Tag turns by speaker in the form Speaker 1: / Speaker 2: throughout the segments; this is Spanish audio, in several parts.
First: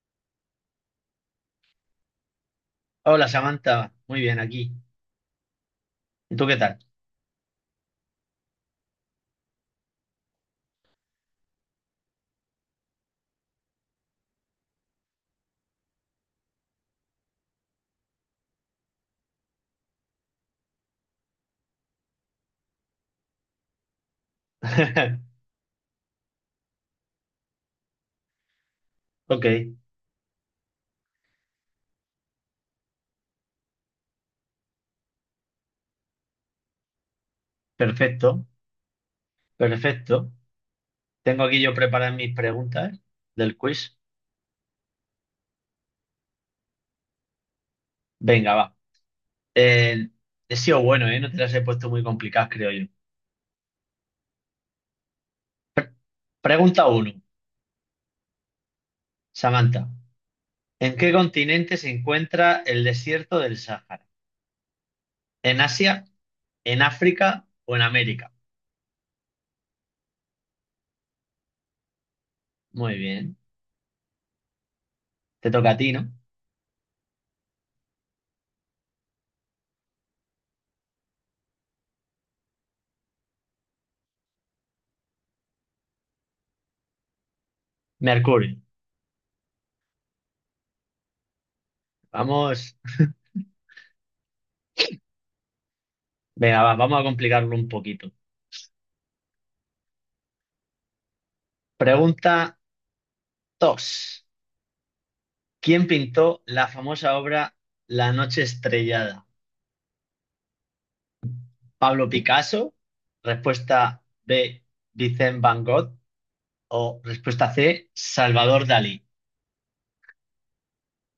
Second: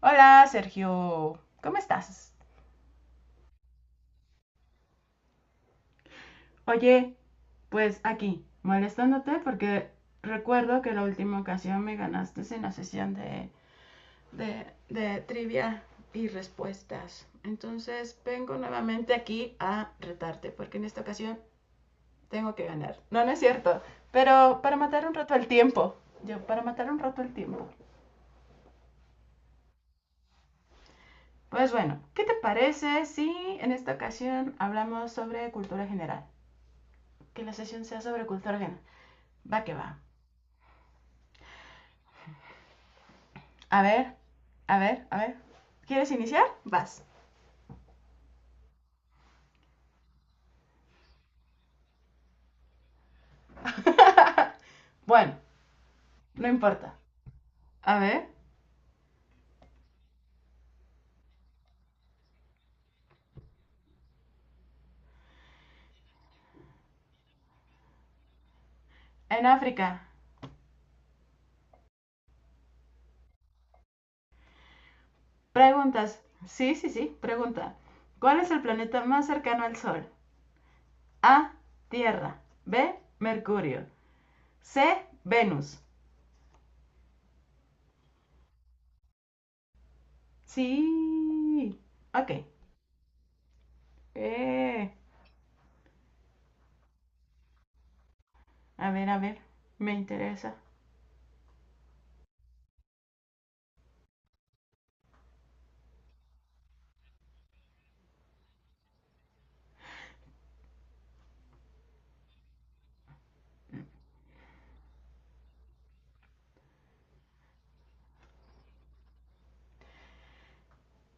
Speaker 1: Hola, Sergio, ¿cómo estás?
Speaker 2: Hola Samantha, muy bien aquí. ¿Y tú qué tal?
Speaker 1: Oye, pues aquí, molestándote porque recuerdo que la última ocasión me ganaste en la sesión de trivia y respuestas. Entonces vengo nuevamente aquí a retarte porque en esta ocasión tengo que ganar. No, no es cierto, pero para matar un rato el tiempo. Yo, para matar un rato el tiempo.
Speaker 2: Ok,
Speaker 1: Pues bueno, ¿qué te parece si en esta ocasión hablamos sobre cultura general? Que la sesión sea sobre
Speaker 2: perfecto,
Speaker 1: cultura general. Va que va.
Speaker 2: perfecto. Tengo aquí yo preparadas mis preguntas del
Speaker 1: A
Speaker 2: quiz.
Speaker 1: ver, a ver, a ver. ¿Quieres iniciar? Vas.
Speaker 2: Venga, va. Eh, He sido bueno, ¿eh? No te las he puesto muy complicadas, creo yo.
Speaker 1: Bueno, no
Speaker 2: Pregunta
Speaker 1: importa.
Speaker 2: uno,
Speaker 1: A ver,
Speaker 2: Samantha. ¿En qué continente se encuentra el desierto del Sáhara? ¿En Asia, en África o en América?
Speaker 1: en África.
Speaker 2: Muy bien, te toca a ti, ¿no?
Speaker 1: Preguntas. Sí, sí, sí, pregunta. ¿Cuál es el planeta más cercano al Sol? A. Tierra. B. Mercurio. C. Venus.
Speaker 2: Mercurio.
Speaker 1: Sí. Ok.
Speaker 2: Vamos,
Speaker 1: Eh,
Speaker 2: venga, va, vamos a complicarlo un poquito.
Speaker 1: a ver, a ver. Me interesa.
Speaker 2: Pregunta dos. ¿Quién pintó la famosa obra La noche estrellada? ¿Pablo Picasso? Respuesta B, Vincent Van Gogh. O respuesta C, Salvador Dalí.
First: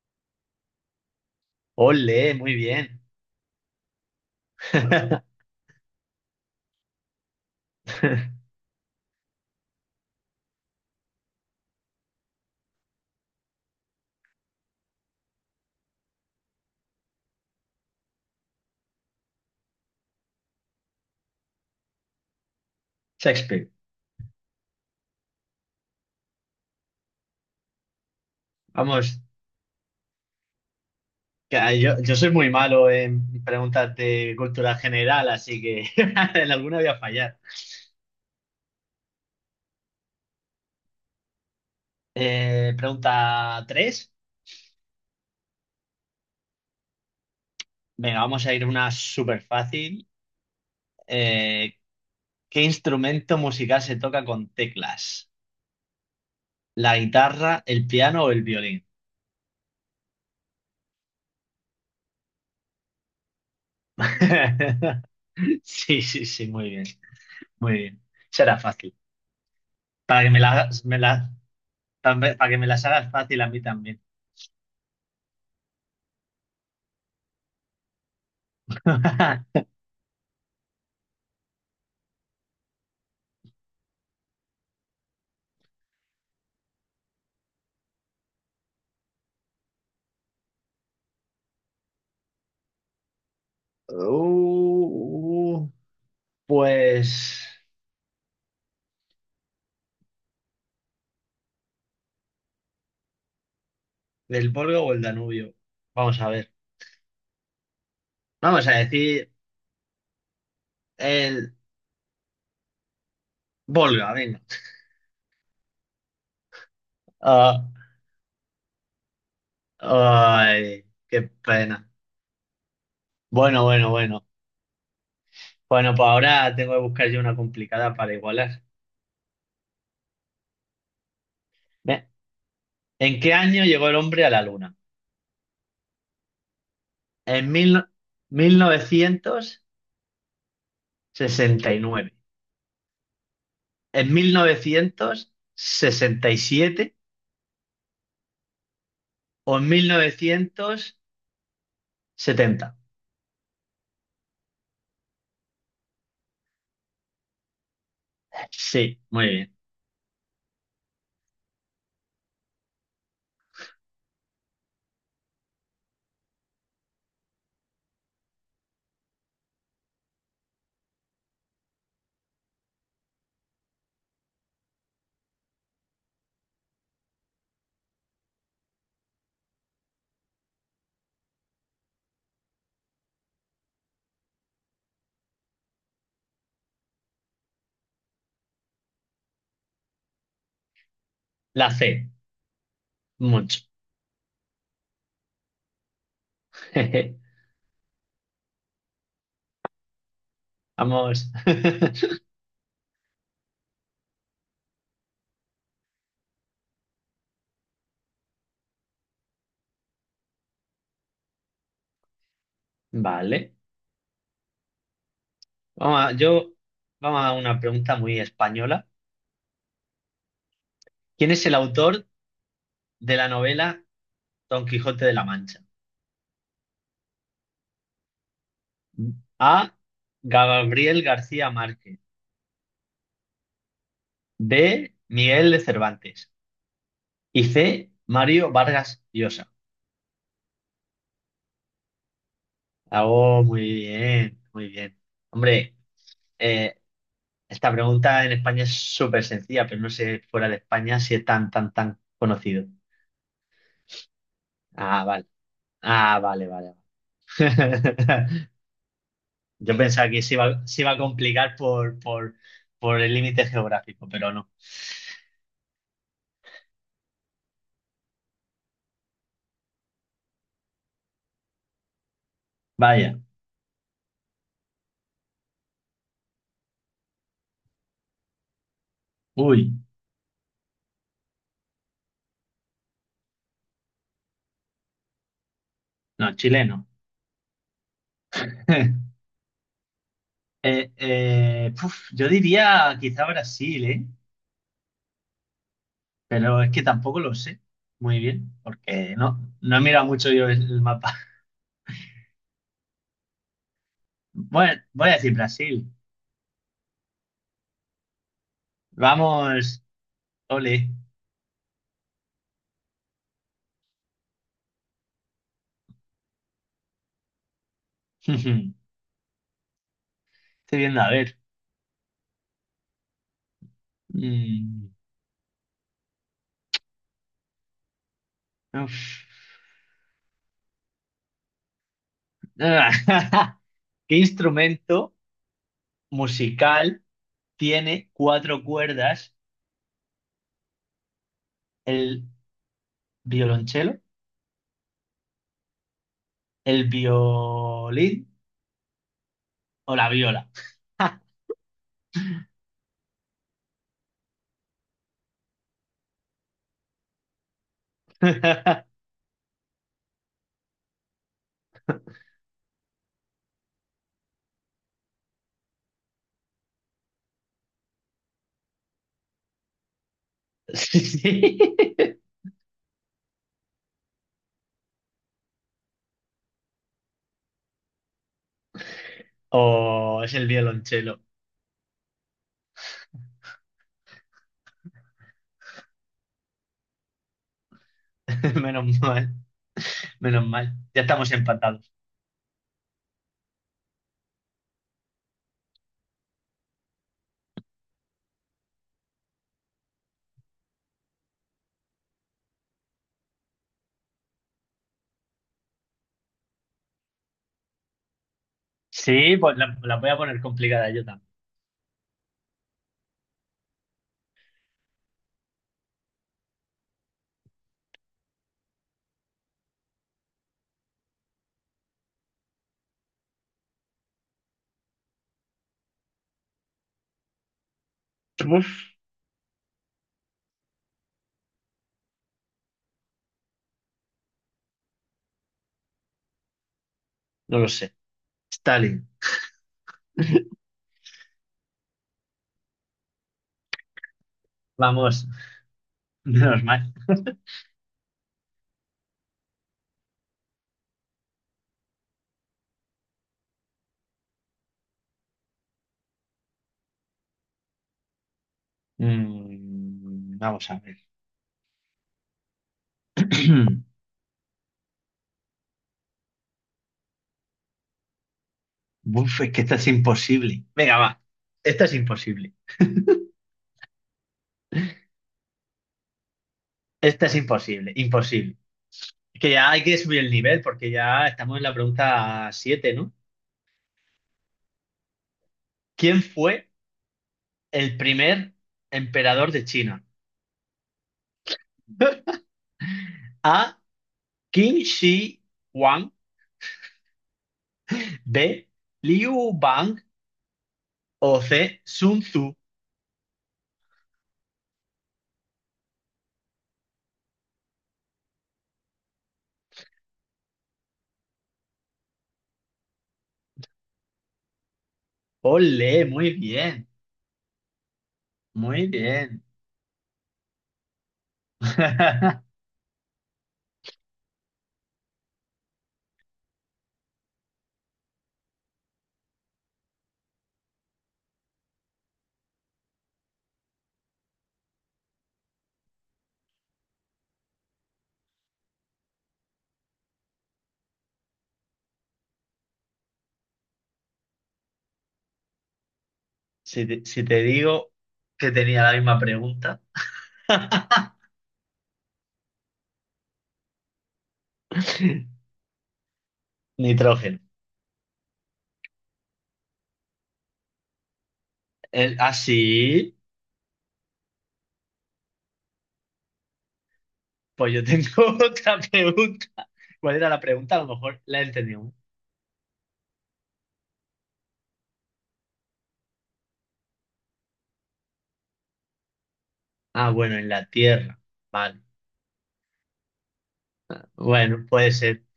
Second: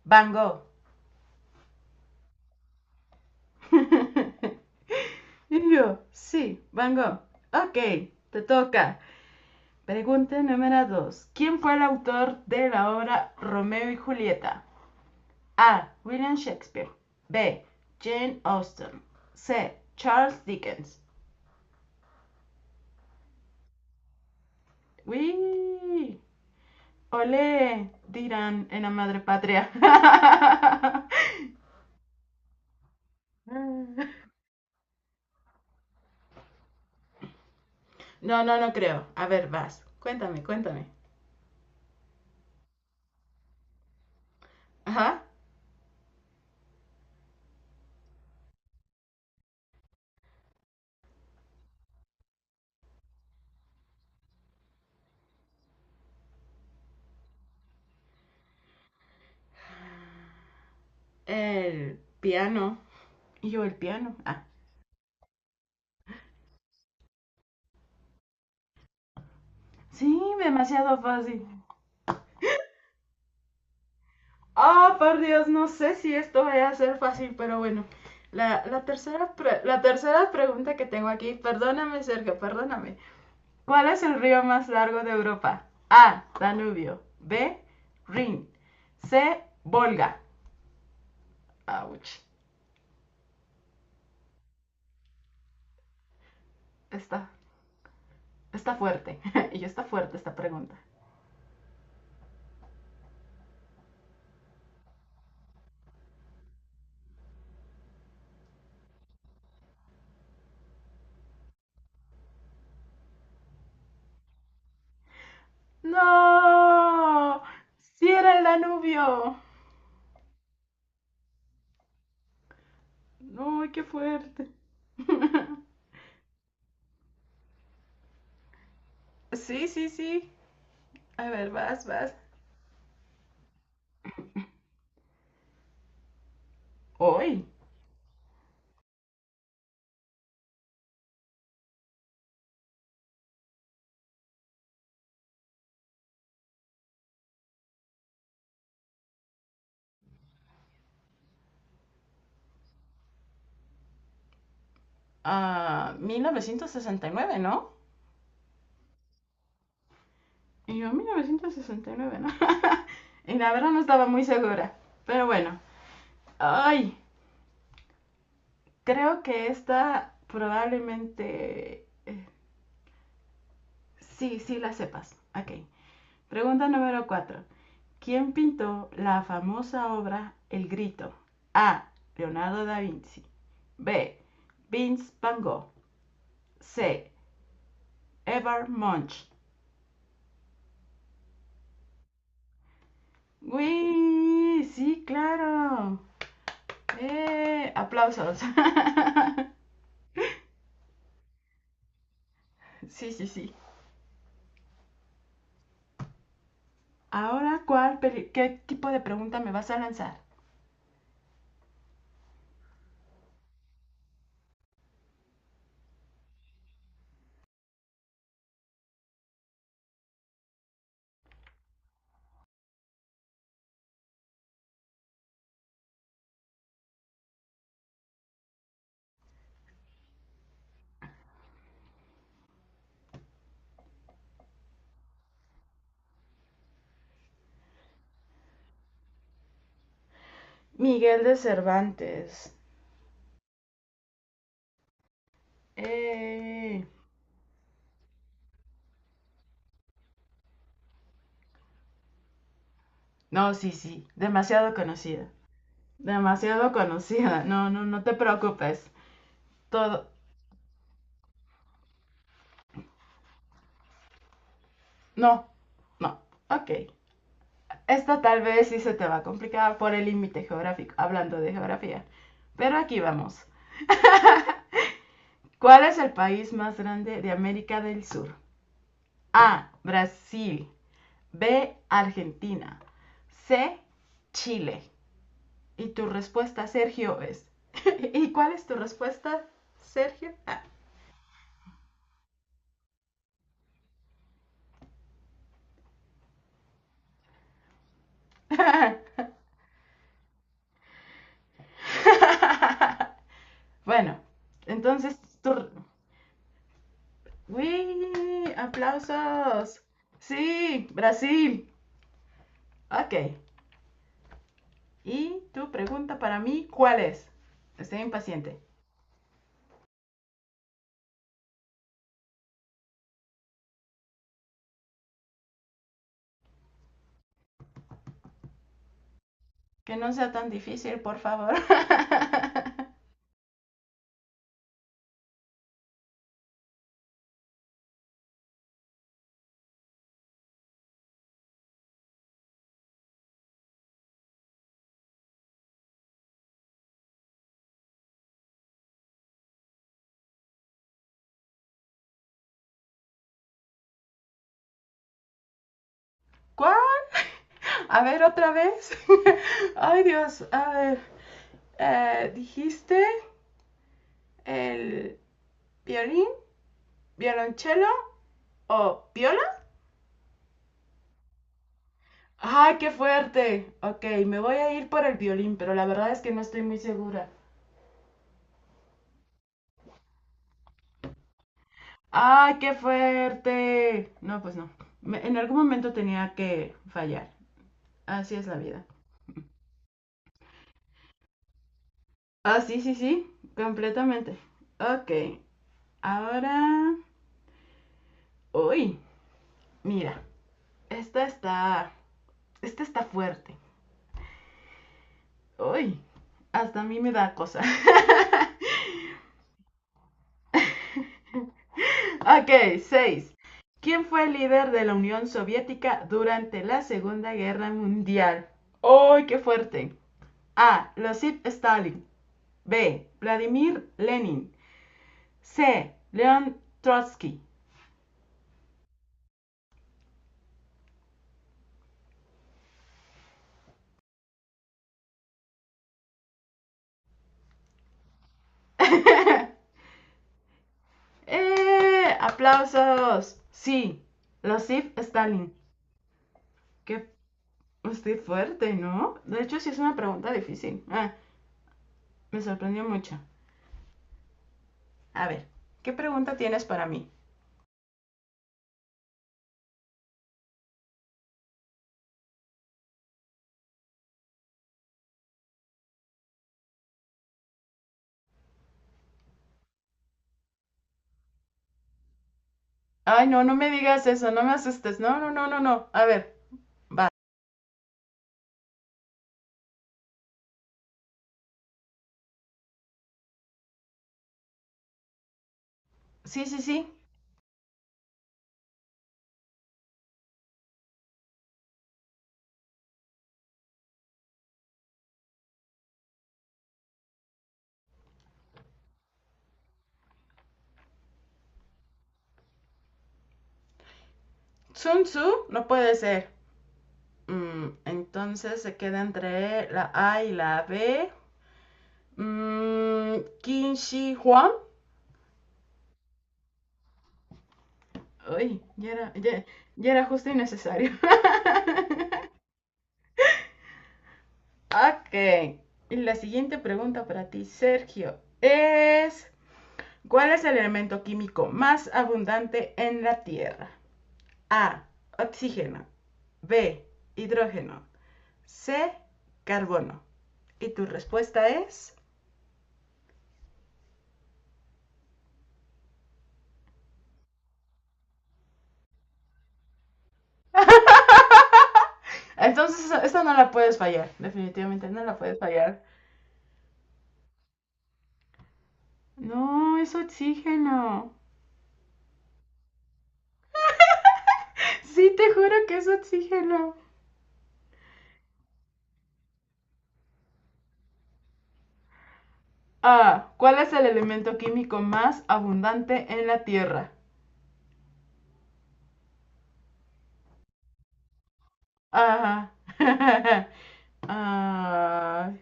Speaker 1: Van Gogh.
Speaker 2: Ole, muy bien.
Speaker 1: Y yo, sí, Van Gogh. Ok, te toca. Pregunta número 2. ¿Quién fue el autor de la obra Romeo y Julieta? A. William Shakespeare. B. Jane Austen. C. Charles Dickens.
Speaker 2: Shakespeare.
Speaker 1: ¡Uy! ¡Ole! Dirán en la madre
Speaker 2: Vamos,
Speaker 1: patria.
Speaker 2: que yo soy muy malo en preguntas de cultura general, así que en alguna voy a fallar.
Speaker 1: No, no, no creo. A ver, vas. Cuéntame, cuéntame.
Speaker 2: Pregunta 3.
Speaker 1: Ajá.
Speaker 2: Venga, vamos a ir una súper fácil. ¿Qué instrumento musical se toca con teclas? ¿La guitarra, el piano o el violín?
Speaker 1: El piano. Y yo, el piano. Ah.
Speaker 2: Sí, sí, sí, muy bien, muy bien. Será fácil.
Speaker 1: Sí,
Speaker 2: Para que
Speaker 1: demasiado fácil.
Speaker 2: para que me las hagas fácil a mí también.
Speaker 1: Ah, oh, por Dios, no sé si esto vaya a ser fácil, pero bueno. La tercera pregunta que tengo aquí, perdóname, Sergio, perdóname. ¿Cuál es el río más largo de Europa? A. Danubio. B. Rin. C. Volga. Ouch.
Speaker 2: Uh,
Speaker 1: Está,
Speaker 2: pues,
Speaker 1: Está fuerte. Y está fuerte esta pregunta.
Speaker 2: ¿del Volga o el Danubio? Vamos a ver. Vamos a decir el Volga, venga.
Speaker 1: ¡No!
Speaker 2: Ah,
Speaker 1: ¡Sí era el Danubio!
Speaker 2: ay, qué pena. Bueno,
Speaker 1: ¡Uy, qué
Speaker 2: bueno, bueno.
Speaker 1: fuerte!
Speaker 2: Bueno, pues ahora tengo que buscar yo una complicada para igualar.
Speaker 1: Sí, sí, sí. A ver, vas,
Speaker 2: Ve,
Speaker 1: vas.
Speaker 2: ¿en qué año llegó el hombre a la luna?
Speaker 1: ¡Uy!
Speaker 2: En mil, no- ¿Mil novecientos sesenta y nueve, en 1967 o en mil novecientos setenta?
Speaker 1: A 1969, ¿no?
Speaker 2: Sí, muy bien.
Speaker 1: Y yo, 1969, ¿no? Y la verdad no estaba muy segura. Pero bueno, ay, creo que esta probablemente... sí, sí la sepas. Ok. Pregunta número 4. ¿Quién pintó la famosa obra El Grito? A. Leonardo da Vinci. B. Vince Van Gogh. C. Edvard Munch.
Speaker 2: La C, mucho.
Speaker 1: ¡Uy! Sí, claro. Aplausos.
Speaker 2: Vamos.
Speaker 1: Sí, sí, sí. Ahora, ¿qué tipo de pregunta me vas a lanzar?
Speaker 2: Vale. Vamos a, yo, vamos a una pregunta muy española. ¿Quién es el autor de la novela Don Quijote de la Mancha? A. Gabriel García Márquez. B. Miguel de Cervantes. Y C. Mario Vargas Llosa.
Speaker 1: Miguel de Cervantes.
Speaker 2: Oh, muy bien, muy bien. Hombre, eh,
Speaker 1: Eh.
Speaker 2: esta pregunta en España es súper sencilla, pero no sé fuera de España si es tan, tan, tan conocido.
Speaker 1: No, sí, sí. Demasiado
Speaker 2: Ah, vale.
Speaker 1: conocida.
Speaker 2: Ah, vale,
Speaker 1: Demasiado
Speaker 2: vale.
Speaker 1: conocida. No, no, no te preocupes.
Speaker 2: Yo
Speaker 1: Todo.
Speaker 2: pensaba que se iba a complicar por el límite geográfico, pero no.
Speaker 1: No, no. Ok. Esta tal vez sí se te va a complicar por el límite geográfico, hablando de geografía. Pero aquí
Speaker 2: Vaya.
Speaker 1: vamos. ¿Cuál es el país más grande de América del Sur? A.
Speaker 2: Uy,
Speaker 1: Brasil. B, Argentina. C, Chile. Y tu
Speaker 2: no,
Speaker 1: respuesta,
Speaker 2: chileno.
Speaker 1: Sergio, es... ¿Y cuál es tu respuesta, Sergio?
Speaker 2: Puf, yo diría quizá Brasil, ¿eh? Pero es que tampoco lo sé muy bien,
Speaker 1: Ah.
Speaker 2: porque no, no he mirado mucho yo el mapa.
Speaker 1: Bueno,
Speaker 2: Bueno, voy a
Speaker 1: entonces
Speaker 2: decir
Speaker 1: tu...
Speaker 2: Brasil.
Speaker 1: ¡Uy! ¡Aplausos!
Speaker 2: Vamos,
Speaker 1: Sí,
Speaker 2: ole.
Speaker 1: Brasil. Ok. Y tu pregunta para mí, ¿cuál es? Estoy impaciente.
Speaker 2: Estoy viendo, a ver. Mm, uf.
Speaker 1: Que no sea tan difícil, por favor.
Speaker 2: ¿Qué instrumento musical tiene cuatro cuerdas? ¿El violonchelo, el violín o la viola?
Speaker 1: ¿Cuál? A ver, otra vez. Ay, Dios. A ver. ¿Dijiste el violín, violonchelo o viola?
Speaker 2: Sí.
Speaker 1: ¡Ay, qué fuerte! Ok, me voy a ir por el violín, pero la verdad es que no estoy muy segura.
Speaker 2: O es el violonchelo.
Speaker 1: ¡Ay, qué fuerte! No, pues no. Me- en algún momento tenía que fallar. Así es la vida.
Speaker 2: Menos mal, menos mal. Ya estamos empatados.
Speaker 1: Ah, sí, sí, sí. Completamente. Ok, ahora... Uy, mira. Esta está. Esta está fuerte. Uy, hasta a mí me da cosa.
Speaker 2: Sí, pues la voy a poner complicada yo también.
Speaker 1: Ok, 6. ¿Quién fue el líder de la Unión Soviética durante la Segunda Guerra Mundial? ¡Uy, qué fuerte! A. Losip Stalin. B. Vladimir Lenin. C. Leon Trotsky.
Speaker 2: Uf, no lo sé. Stalin.
Speaker 1: ¡Eh! ¡Aplausos! Sí, Losif
Speaker 2: Vamos,
Speaker 1: Stalin.
Speaker 2: menos mal.
Speaker 1: Qué estoy fuerte, ¿no? De hecho, sí es una pregunta difícil. Ah. Me sorprendió mucho. A ver, ¿qué pregunta tienes para mí?
Speaker 2: Mm, vamos a ver. Uf, es que esta es imposible. Venga, va. Esta es imposible.
Speaker 1: Ay, no, no me digas eso, no me asustes. No, no, no, no, no. A ver, va.
Speaker 2: Esta es imposible. Imposible. Es que ya hay que subir el nivel porque ya estamos en la pregunta siete, ¿no? ¿Quién
Speaker 1: Sí, sí,
Speaker 2: fue
Speaker 1: sí.
Speaker 2: el primer emperador de China? A. Qin Shi Huang, B. Liu Bang o C. Sun Tzu.
Speaker 1: Sun Tzu no puede ser. Mm, entonces se queda entre la A y la B. Mm, Qin Shi Huang.
Speaker 2: Ole, muy bien,
Speaker 1: Uy,
Speaker 2: muy
Speaker 1: ya era, ya,
Speaker 2: bien.
Speaker 1: ya era justo y necesario. Ok. Y la siguiente pregunta para ti, Sergio, es: ¿cuál es el elemento químico más abundante en la Tierra? A. Oxígeno. B. Hidrógeno. C. Carbono. Y tu respuesta es.
Speaker 2: Si te digo que tenía la misma pregunta,
Speaker 1: Entonces, esta no la puedes fallar. Definitivamente no la puedes fallar.
Speaker 2: nitrógeno.
Speaker 1: No, es oxígeno.
Speaker 2: Sí,
Speaker 1: Sí, te juro que es oxígeno.
Speaker 2: pues yo tengo otra pregunta. ¿Cuál era la pregunta? A lo mejor la he entendido.
Speaker 1: A. ¿Cuál es el elemento químico más abundante en la Tierra?
Speaker 2: Ah, bueno, en la Tierra. Vale.
Speaker 1: A.
Speaker 2: Bueno, puede ser.
Speaker 1: Ah,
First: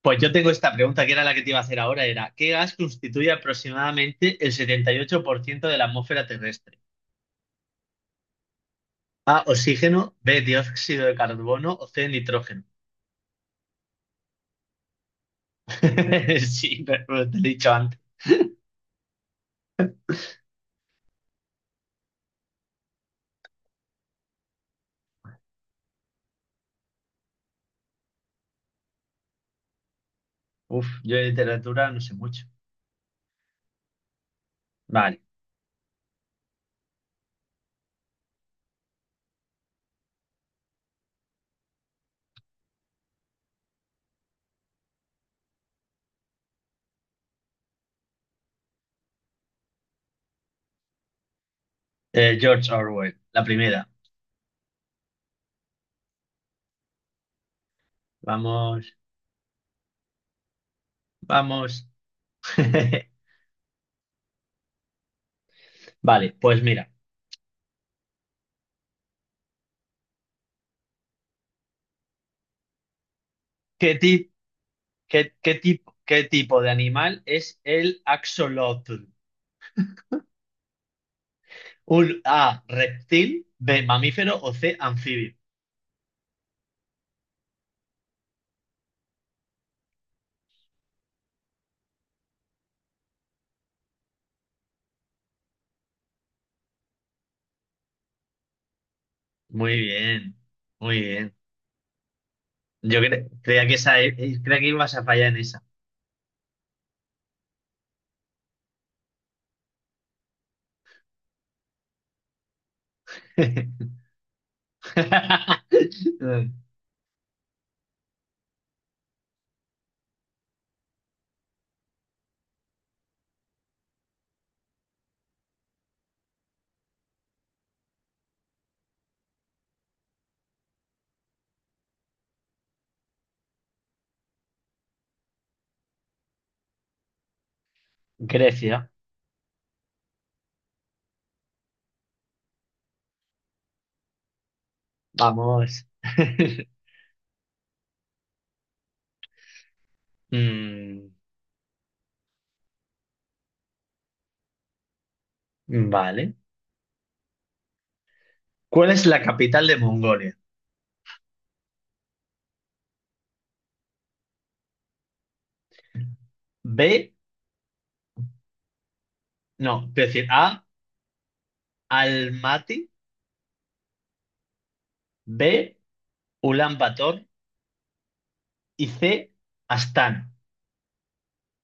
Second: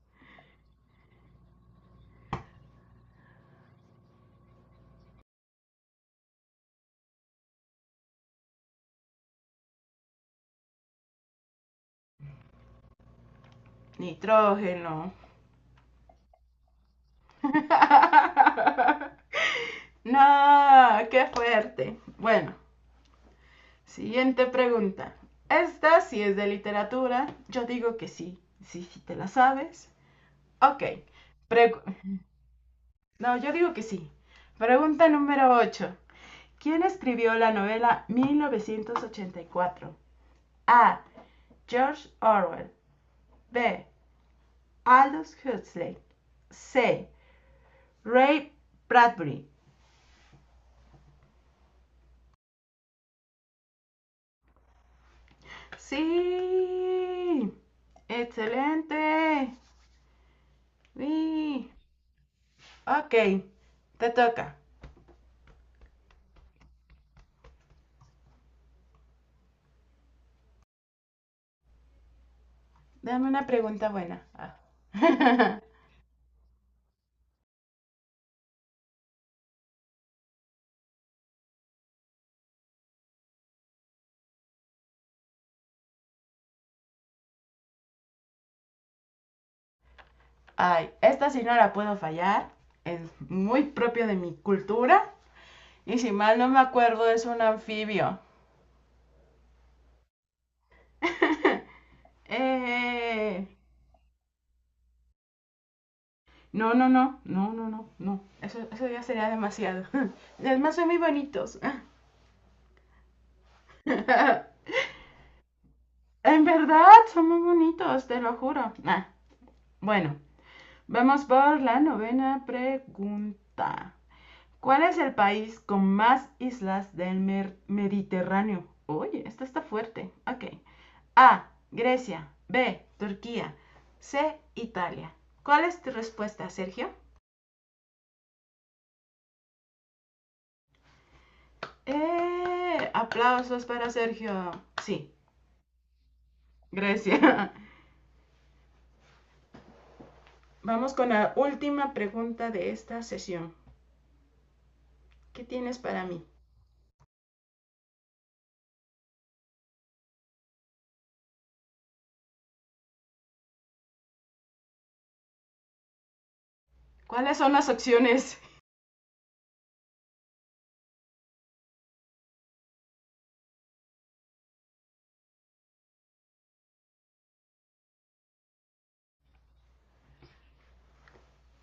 Speaker 2: Pues yo tengo esta pregunta que era la que te iba a hacer ahora, ¿qué gas constituye aproximadamente el 78% de la atmósfera terrestre? A, oxígeno, B, dióxido de carbono o C, nitrógeno.
Speaker 1: nitrógeno.
Speaker 2: Sí, pero te lo he dicho antes.
Speaker 1: No, qué fuerte. Bueno, siguiente pregunta. Esta sí es de literatura. Yo digo que sí. Sí, sí te la sabes. Ok.
Speaker 2: Uf, yo de
Speaker 1: Pregu-
Speaker 2: literatura no sé mucho.
Speaker 1: no, yo digo que sí. Pregunta
Speaker 2: Vale.
Speaker 1: número 8. ¿Quién escribió la novela 1984? A. George Orwell. B. Aldous Huxley. C. Ray Bradbury.
Speaker 2: George Orwell, la primera.
Speaker 1: Sí.
Speaker 2: Vamos,
Speaker 1: Excelente. Sí.
Speaker 2: vamos.
Speaker 1: Ok, te toca.
Speaker 2: Vale, pues mira,
Speaker 1: Dame una pregunta
Speaker 2: ¿qué
Speaker 1: buena.
Speaker 2: ti-
Speaker 1: Ah.
Speaker 2: ¿qué tipo de animal es el axolotl? Un A, reptil, B, mamífero o C, anfibio.
Speaker 1: Ay, esta sí no la puedo fallar. Es muy propio de mi cultura. Y si mal no me acuerdo, es un anfibio.
Speaker 2: Muy bien, muy bien.
Speaker 1: Eh,
Speaker 2: Creía que creía que ibas a fallar en esa.
Speaker 1: no, no, no, no, no, no, no. Eso ya sería demasiado. Además, son muy bonitos. En verdad, son muy bonitos, te lo juro. Ah, bueno, vamos por la novena pregunta. ¿Cuál es el país con más islas del Mediterráneo? Oye, esta está fuerte. Ok. A. Grecia. B. Turquía. C. Italia. ¿Cuál es tu respuesta, Sergio?
Speaker 2: Grecia,
Speaker 1: ¡Eh! Aplausos para Sergio. Sí,
Speaker 2: vamos.
Speaker 1: Grecia. Vamos con
Speaker 2: Mm,
Speaker 1: la última pregunta de esta sesión. ¿Qué tienes para mí?
Speaker 2: vale. ¿Cuál es la capital de Mongolia? B,
Speaker 1: ¿Cuáles son las opciones?
Speaker 2: no, quiero decir A, Almaty, B, Ulan Bator y C, Astana.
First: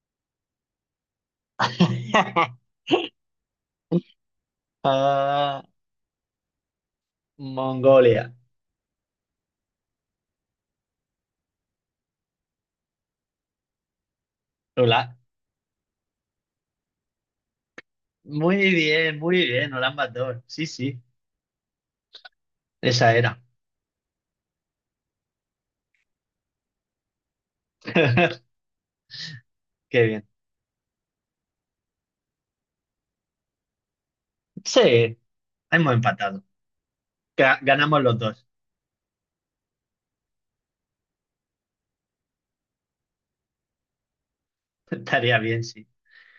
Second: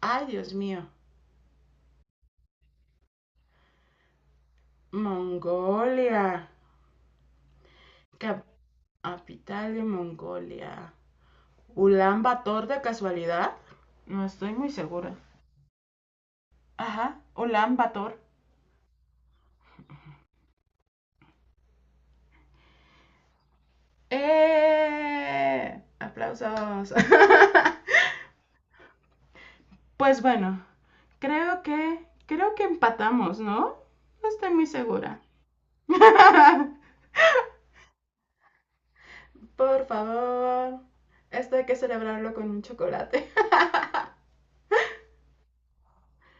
Speaker 1: Ay, Dios mío.
Speaker 2: Ah,
Speaker 1: Mongolia.
Speaker 2: Mongolia.
Speaker 1: Capital de Mongolia. ¿Ulan Bator de casualidad? No estoy muy segura.
Speaker 2: Hola.
Speaker 1: Ajá, Ulan Bator.
Speaker 2: Muy bien, Ulan Bator. Sí, sí, esa era.
Speaker 1: ¡Eh! Aplausos.
Speaker 2: Qué
Speaker 1: Pues
Speaker 2: bien.
Speaker 1: bueno, creo que empatamos, ¿no? No estoy muy
Speaker 2: Sí,
Speaker 1: segura.
Speaker 2: hemos empatado. Ganamos los dos.
Speaker 1: Por favor. Esto hay que celebrarlo con un chocolate.
Speaker 2: Estaría bien, sí.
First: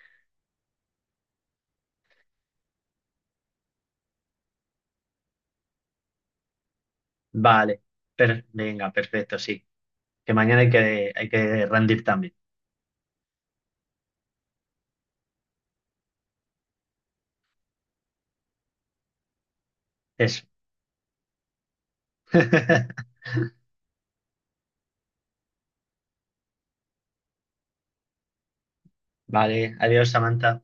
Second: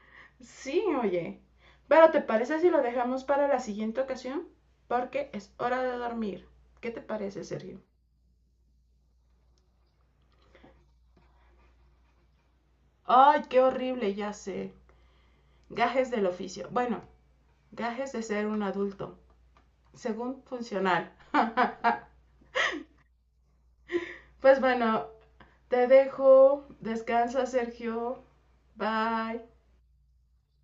Speaker 1: Sí, oye. Pero ¿te parece si lo dejamos para la siguiente ocasión? Porque es hora de dormir. ¿Qué te parece, Sergio?
Speaker 2: Vale. Venga, perfecto, sí. Que mañana hay que rendir también.
Speaker 1: Ay, qué horrible, ya sé. Gajes del oficio. Bueno, gajes de ser un adulto.
Speaker 2: Eso.
Speaker 1: Según funcional. Pues bueno, te dejo. Descansa, Sergio. Bye.
Speaker 2: Vale, adiós, Samantha.